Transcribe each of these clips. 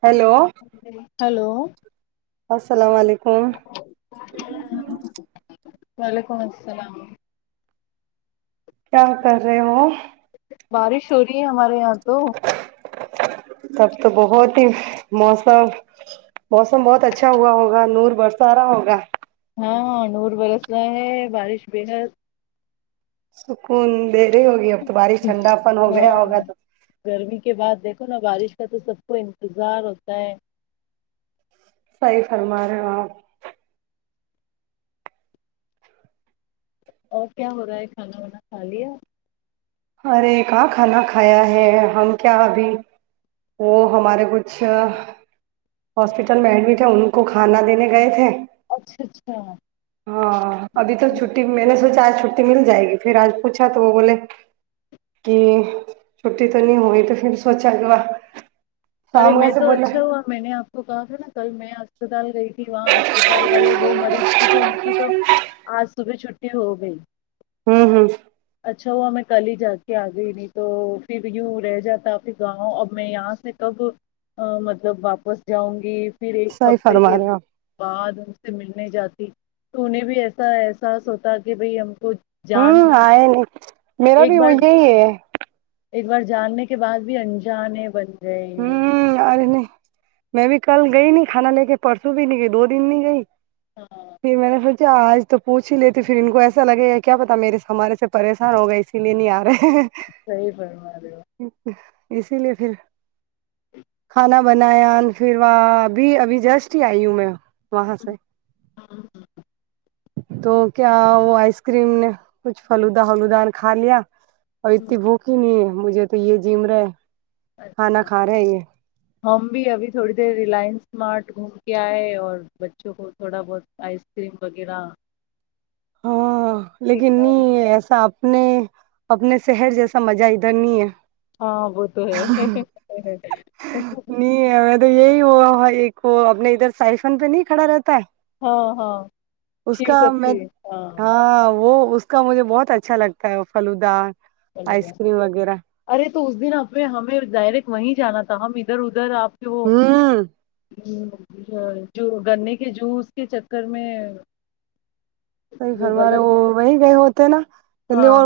Hello hello السلام علیکم کو [unintelligible] وعلیکم السلام کیا کر رہے ہو بارش ہو رہی ہے ہمارے رہے یہ تو تب تو بہت ہی موسم موسم بہت اچھا ہوا ہوگا نور برسا آ رہا ہوگا ہاں نور برس ہے بارش بے حد سک د ی ہوگی اب تو بارش ٹھنڈا پن ہو گیا ہوگا تو ن بارش کا تو سب کو انتظار ہوتا ہے صی فرما رہے ہ اور کیا ہو رہا ہے کھانا وانا کھا لیاپ ارے کہاں کھانا کھایا ہے ہم کیا ابھی وہ ہمارے کچھ ہاسپٹل میں ایڈمٹ ہے ان کو کھانا دینے گئے تھے اچھا اچھا ہاں ابھی تو چھٹی میں نے سوچا آج چھٹی مل جائے گی پھر آج پوچھا تو وہ بولے کہ چھٹی تو نہیں ہوئی تو پھر سوچا کہ و ارے میں تو اچھا ہوا میں نے آپ وہ کہا تھا نا کل میں اسپتال گئی تھی وہاں اسپتال والے وہ مریض کی تو ان کی تو آ صبح چھٹی ہو گئی ہوں ہوں اچھا ہوا میں کل ہی جا کے آ گئی نہیں تو پھر یوں رہ جاتاھر گاؤں اب میں یہاں سے کب مطلب واپس جاؤں گی پھر ایک صحیح ہفتے فرما کے رہے ہو بعد ان سے ملنے جاتے تو انہیں بھی ایسا احساس ہوتا کہ بھائی ہم کو ہوں جان آئے نہیں میرا ایک بھی وہ بار یہی ہے ایک بار جاننے کے بعد بھی انجان ہے بند جی ہ ہوں ارے نہیں میں بھی کل گئی نہیں کھانا لے کے پرسوں بھی نہیں گئی دو دن نہیں گئی پ میں نے پھر اچ آج تو پوچھ ہی لیتی پھر ان کو ایسا لگے کیا پتا میرے س ہمارے سے پریشان ہو گئے اسی لیے نہیں آ رہے ہیں صیح بمار اسی لیے پھر کھانا بنایا پھر وہاں ابھی ابھی جسٹ ہی آئی ہوں میں و ہاں سے ہو تو کیا وہ آئس کریم نے کچھ فلودا ولودا کھا لیا اورتی بوک نہیں مجھے تو یہ جم رہے کھانا اچھا رہا ہے یہ ہم بھی ابھی تھوڑی دیر ریلائنس اسارٹ گھوم کے آئے اور بچوں کو تھوڑا بہت آئس کریم وغیرہ ہاں لیکن نہیں ایسا آپ اپنے اپنے شہر جیسا مزہ ادھر نہیں ہے ہاں وہ تو ہے ت [inaudible] ہاں ہاں شیو میں شتی ہاں وہ اس اس کا مجھے بہت اچھا لگتا ہے وہ فلودا آئس کریم وغیرہ ارے تو اس دن آنے ہمیں ڈائریکٹ وہیں جانا تھا ہم ادھر ادھر آپ کے وہ ہوں جو گنے کے جوس کے چکر میں [inaudible] وہ غلط تو ہاں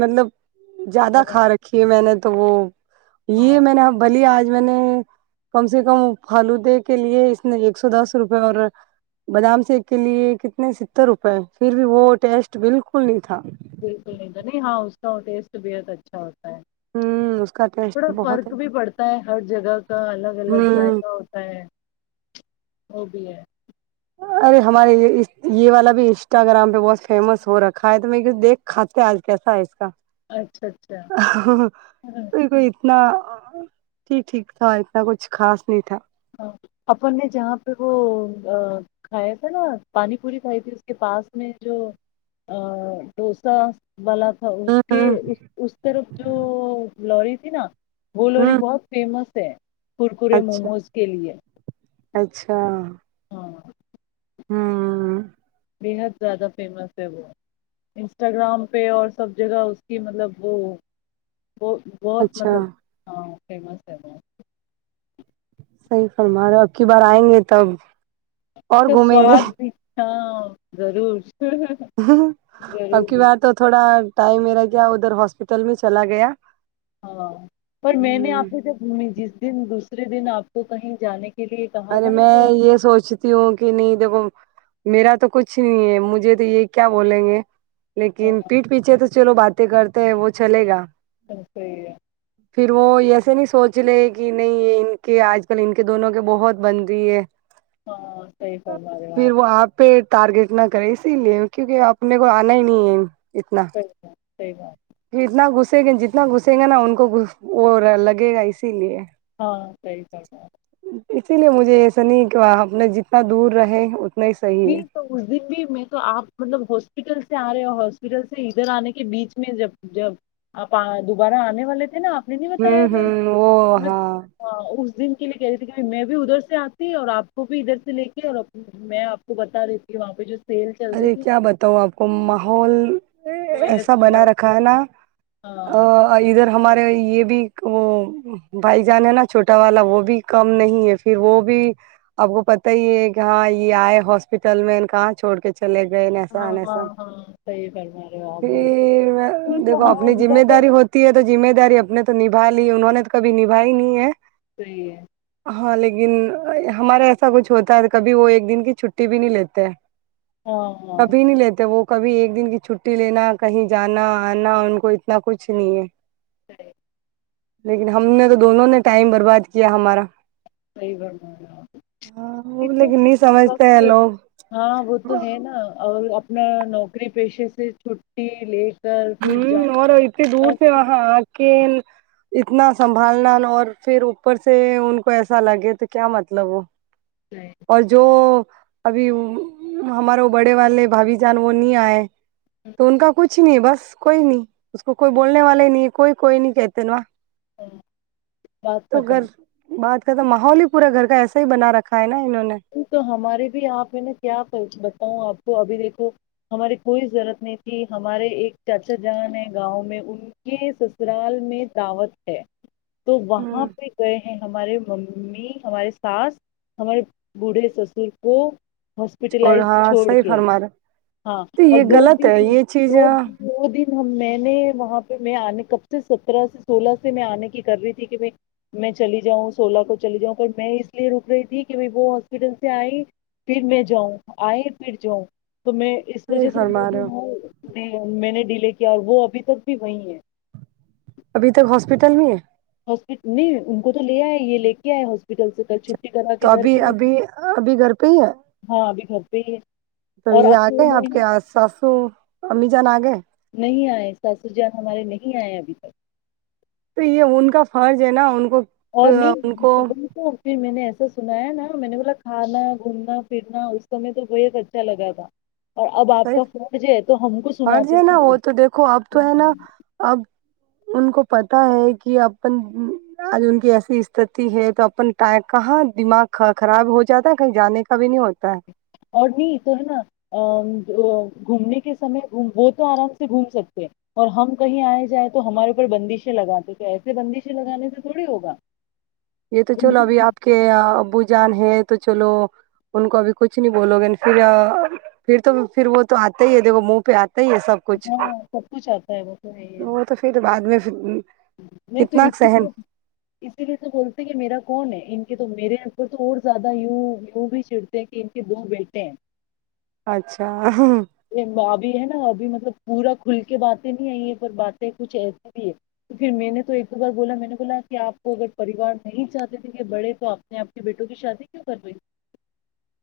مطلب زیادہ بنا کھا رکھی ہے میں نے تو وہ یہ ہاں میں نےا بلی آج میں نے کم سے کم فالوودے کے لیے اس ایک سو دس روپئے اور بادام س کے لیے کنے اتنے ستر روپئے پھر بھی وہ ٹیسٹ بالکل نہیں تھا بالکل نہیں نہیں ہاں اس کا ٹیسٹ بت اچھا ہوتا ہ اس کا تھوڑا ٹیسٹ بہت ہے فرق بھی پڑتا ہے ہر جگہ کا الگ الگ ہ ذائقہ ہوتا ہے اور بھی ہے ارے ہمارے یہ یہ والا بھی انسٹاگررام پہ بہت فیمس ہو رکھا ہے تو میں دیکھ کھاتے ہیں آج کیسا ہے اس کا اچھا اچھا توئی کوئی اتنا ٹھیک ٹھیک تھا اتنا کچھ خاص نہیں تھا اپن نے جہاں پہ وہ کھایا تھا نا پانی پوری کھائی تھی اس کے پاس میں جو ڈوسا والا تھا اس ہ کے ہ اس طرف جو لوری تھی نا بولووری ہ بہت فیمس ہے کورکرے اچھا موموز کے لیئے اچھا ہاں بےحد زیادہ فیمس ہے وہ انسٹاگرام پہ اور سب جگہ اس کی مطلب وہ بہت بہت اچھا مطلب ہاں فیمس ہے وہ صحیح فرما رہے ہو اب کی بار آئیں گے تب اس اور کا گھومیں گے سواد بھی ہاں ضرور اب کی ضرور بار تو تھوڑا ٹائم میرا کیا ادھر ہاسپٹل میں چلا گیا ہاں پر میں نے ہ آپ سے جب گھمی جس دن دوس دن آپ کو کہیں جانے کے لیے کہا ارے تھا نا میں تو یہ سوچتی ہوں کہ نہیں دیکھو میرا تو کچھ نہیں ہے مجھے تو یہ کیا بولیں گے ہاں لیکن پیٹھ پیچھے تو چلو بات کرتے ہیں وہ چلے گا چ صحی ہے پھر وہ ایسے نہیں سوچ لے کہ نہیں یہ ان کے آج کل ان کے دونوں کے بہت بن رہ ہے ہاں صحی فمارے آپ پھر وہ پہ ٹارگیٹ نہ کرے اسی لیے کیونکہ اپنے کو آنا ہی نہیں ہے اچھ صحی بات اتنا گھسیں گے جتنا گھسیں گے نا ان کو وہ لگے گا اسی لیے ہاں صحیح فرما رہے ہو۔ اسی لیے مجھے ایسا نہیں کہ اپنا جتنا دور رہے ہی صحیح ہے تو اس دن بھی میں تو آپ مطلب ہاسپٹل سے آ رہے ہو ہاسپٹل سے ادھر آنے کے بیچ میں جب جب آپ دوبارہ آنے والے تھے نا آپ میں نہیں بتایا ہوں ہوں وہ تھا ہاں اس دن کے لیے کہ رہی تھی میں بھی ادھر سے آتی اور آپ کو بھی ادھر سے لے کے اور میں آپ کو بتا رہی تھی وہاں پہ جو سیل چل رہی ارے تھی کیا بتاؤ آپ کو ماحول وہ ایسا ہیئر، بنا رکھا ہے نا [inaudible] ہاں ہمارے یہ بھی وہ بھائی جان ہے نا چھوٹا والا وہ بھی کم نہیں ہے پھر وہ بھی آپ کو پت ہی ہے کہاں یہ آئے ہاسپٹل میں کہاں چھوڑ کے چلے گئے ہاں ہاں نساسا ہاں صحیح فرما رہے ہو آپ بالکل پھر ٹھیک ہے دیکھو ہاں اپنی ان کا ذمہ تو داری ہوتی ہے تو ذمہ داری اپنے تو نبا لی انہوں نے تو کب نبھائی نہیں ہے صحی ہے ہاں لیکن ہمارا ایسا کچھ ہوتا ہے کبھی وہ ایک دن کی چھٹی بھی نہیں لیتے ہاں ہاں کبھی نہیں لیتے وہ کبھی ایک دن کی چھٹی لینا کہیں جانا آنا ان کو اتنا کچھ نہیں ہے صحیح لیکن ہم نے تو دونوں نے ٹائم برباد کیا ہمارا صی با ہاں وہ لیکن نہیں وقت سمجھتے ہیں لوگ ہاں وہ تو ہے نا اور اپنا نوکری پیشے سے چھٹی لے کر پھر ہوں جانا اور اتنی دور اور سے پھر وہاں آ کے اتنا سنبھالنا اور پھر اوپر سے ان کو ایسا لگے تو کیا مطلب وہ جائے، اور جو ابھی ہمارے بڑے والے بھابھی جان وہ نہیں آئے تو ان کا کچھ نہیں بس کوئی نہیں اس کوئی بولنے والے نہیں کوئی کوئی نہیں کہتے نا تو بستم گھر بات تو ماحول ہی پورا گھر کا ایسا ہی بنا رکھا ہے نا انہوں نے تو ہمارے بھی آپ ہیں نا کیا بتاؤں آپ کو ابھی دیکھو ہمارے کوئی ضرورت نہیں تھی ہمارے ایک چاچا جان ہے گاؤں میں ان کے سسرال میں دعوت ہے تو وہاں ہ پہ گئے ہیں ہمارے ممی امی ہماراری ساس ہمارے بڑھے سسر کو ہاسپٹلائز ہاں چھوڑ صحیح کے فرما رہے ہاں تو اور یہ دو غلط دن ہے یہ چیز دو صحیح دو دن ہم میں نے وہاں پہ میں آنے کب سے سترہ سے سولہ سے میں آنے کی کر رہی تھی کہ ب میں چلی جاؤں سولہ کو چلی جاؤں پر میں اس لیے رک رہی تھی کہ ب وہ ہاسپٹل سے آئی پھر میں جاؤں آئی پھر جاؤں تو میں اس وجہ سے دو فرما رہے ہو دن میں نے لے کے اور وہ ابھی تک بھی وہی ہے ابھی تک ہاسپٹل میں ہے ہاسپٹ نہیں ان کو تو لے آئے یہ لے کے آئے ہاسپٹل سے کل چھ تو ابھی ابھی ابھی گھر پہ ہی ہے خبھی تو یہ آ گئے آپ کے آس ساسو امی جان آ گئے ساسر جان ہمارے نہیں آئے ابھی تک تو یہ ان کا فرض ہے نا ان کا اور نہیں پھر میں نے ایسا ا سنایا نا میں نے بولا کھانا گھومنا پھرنا اس س میں تو بےت اچھا لگا تھا اور اب آپ صحیح کا فوج ہے تو ہم کو فرض سناتے ہے نا وہ ہیں تو دیکھو اب تو ہے نا اب ان کو پتا ہے کہ اپن آج ان کی ایسی استتی ہے تو اپن کہاں دماغ خراب ہو جاتا ہے کہیں جانے کا بھی نہیں ہوتا ہے اور نہیں تو ہے نا گھومنے کے سے وہ تو آرام سے گھوم سکتے اور ہم کہیں آئے جائیں تو ہمارے اوپر بندشیں لگاتے تھے ایسے بندشیں لگانے سے تھوڑی ہوگا یہ تو چلو ابھی آپ کے ابو جان ہے ہے تو چلو ان کو ابھی کچھ نہیں بولو گے پھر پھر تو پھر وہ تو آتا ہی ہے دیک منہ پہ آتا ہی ہے سب کچھ ہاں سب کچھ آتا ہے وہ تو ہے ہی ہے وہ تو پھر بعد میں نہیں تو سہن اسی لیے تو بول کہ میرا کون ہے ان کے تو میرے ار تو اور زیادہ ی ی بھی چڑتے ہیں کہ ان کے دو بیٹے ہیں اچھا آ یہ ابھی ہے نا ابھی مطلب پورا کھل کے باتیں نہیں ہےئی یہ پر باتیں کچھ ایسی بھی ہے تو پھر میں نے تو ایک بار بولا میں نے بولا کہ آپ کو اگر پریوار نہیں چاہتے تھے کہ بڑے تو آپ نے آپ کی بیٹوں کی شادی کیوں کروائی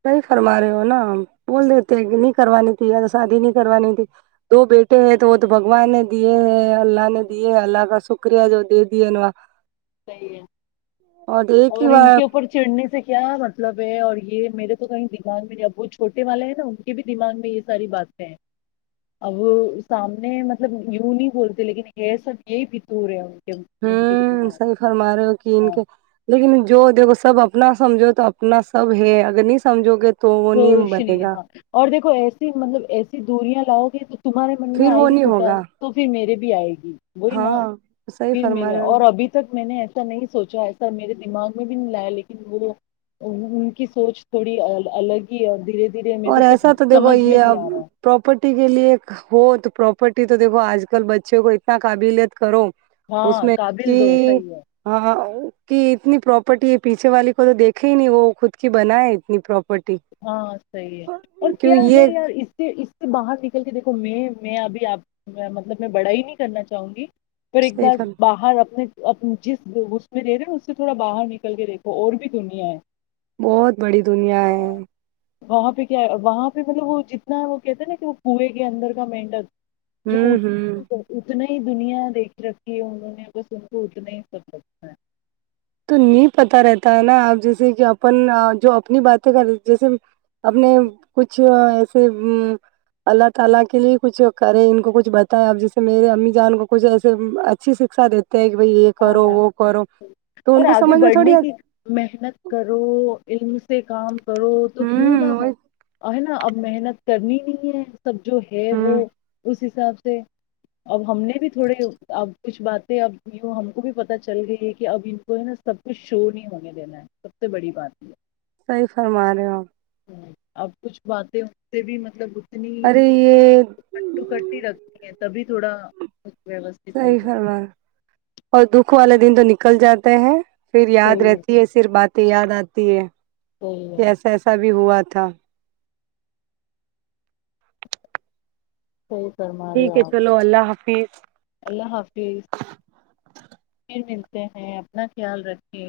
نہیں فرما رہے ہو نا ہم بول رہے ہوتے ہیں ن کروانی تھی شادی نہیں کروانی تھی دو بیٹے ہیں تو وہ تو بگوان نے دیے ہیں اللہ نے دیے اللہ کا شکریہ جو دے دیے نا صحیح ہے ایک ہی اور ان بار کے اوپر چڑھنے سے کیا مطلب ہے اور یہ میرے تو کہیں دماغ میں نہیں اب وہ چھوٹے والے ہیں نا ان کے بھی دماغ میں یہ ساری باتیں ہیں اب سامنے مطلب یوں نہیں بولتے لیکن یہ سب یہ بھیتور ہے [unintelligible] فرمار رہے ہو کہ ان ہاں کے لیکن جو دیکھو سب اپنا سمجھو تو اپنا سب ہے اگر نہیں سمجھو گے تو وہ نہیں روشنی بنے ہے گا ہاں اور دیکو ایسی مطلب ایسی دوریا لاؤ گیچ تمہارے من میں پھر آئے وہ گ نہیں ہوتا ہوگا تو پھر میرے بھی آئے گی وہی نا ہاں صحیح پھر فرما میرے رہے ہو نا اور ابھی تک میں نے ایسے نہیں سوچا ایسا میرے دماغ میں بھی نہیں لایا لیکن وہ ان کی سوچ تھوڑی الگ ہی اور دھیرے دھیے اور ایسا تو دیکھو یہ اب پراپرٹی کے لیے ہو تو پراپرٹی تو دیکھو آج کل بچے کو اتنا قابلیت کرو اس ہاں میں قابل کہ دو صحیح ہے ہاں کہ اتنی پراپرٹی ہے پیچھے والی کو تو دیکھے ہی نہیں وہ خود کی بن ہے اتنی پراپرٹی ہاں صی اور کیوں کیا ہے یہ یار اس سے اس سے باہر نکل کے دیکھو میں میں ابھی آپ مطلب میں بڑا ہی نہیں کرنا چاہوں گی پھر ایک بار صحیح باہر اپنے جس اس میں رہے رہے نا اس سے تھوڑا باہر نکل کے دیکھو اور بھی دنیا ہے بہت بڑی دنیا ہے وہاں پہ کیا ہے وہاں پہ مطلب وہ جتنا وہ کہتے ہیں نا کہ وہ کویں کے اندر کا مینڈل ہوں ہوں جونے اتنے دنیا دیکھ رکھی ہے انہوں نے بس ان کو اتنا ہی سب لگا ہے تو نہیں پتا رہتا ہے نا آپ جیسے کہ اپن جو اپنی باتیں کر جیسے اپنے کچھ ایسے اللہ تعالی کے لیے کچھ کریں ان کو کچھ بتائیں آپ جیسے میرے امی جان کو کچھ ایسے اچھی شکھا دیتے کہ بائی یہ کرو ہاں وہ کرو تو اور ان کو آگے سمجھ میں تھوڑی بڑھنے کی آتی محنت کرو ان سے کام کرو تو کیوں ہوں نہ ہو ہے نا اب محنت کرنی نہیں ہے سب جو ہے وہ ہوں اس حساب سے اب ہم نے بھی تھوڑے اب کچھ باتیں اب ہم کو بھی پتا چل گئی ہے کہ اب ان کو ہے نا سب کچھ شو نہیں ہونے دینا ہے سب سے بڑی بات یہ صحی فرما رہے ہوپ اب کچھ باتیں ہو سے بھی مطلب اتنی ارے ہی یہ کٹ ٹو کٹ ہی رکھتی ہیں تبھی تھوڑا ویوستھت صحیح ہوگا سر بار اور دکھ والا دن تو نک نکل جاتے ہیں پھر یاد رہتی ہے پر بات یاد آتی ہے صحیح کہ ہے ایسا ایسا بھی ہوا مھ [unintelligible] صحیح فرما رہے ٹھیک ہو ہے آپ چلو اللہ حافظ ج [inaudible] اللہ حافظ ہیں اپنا خیال رکھے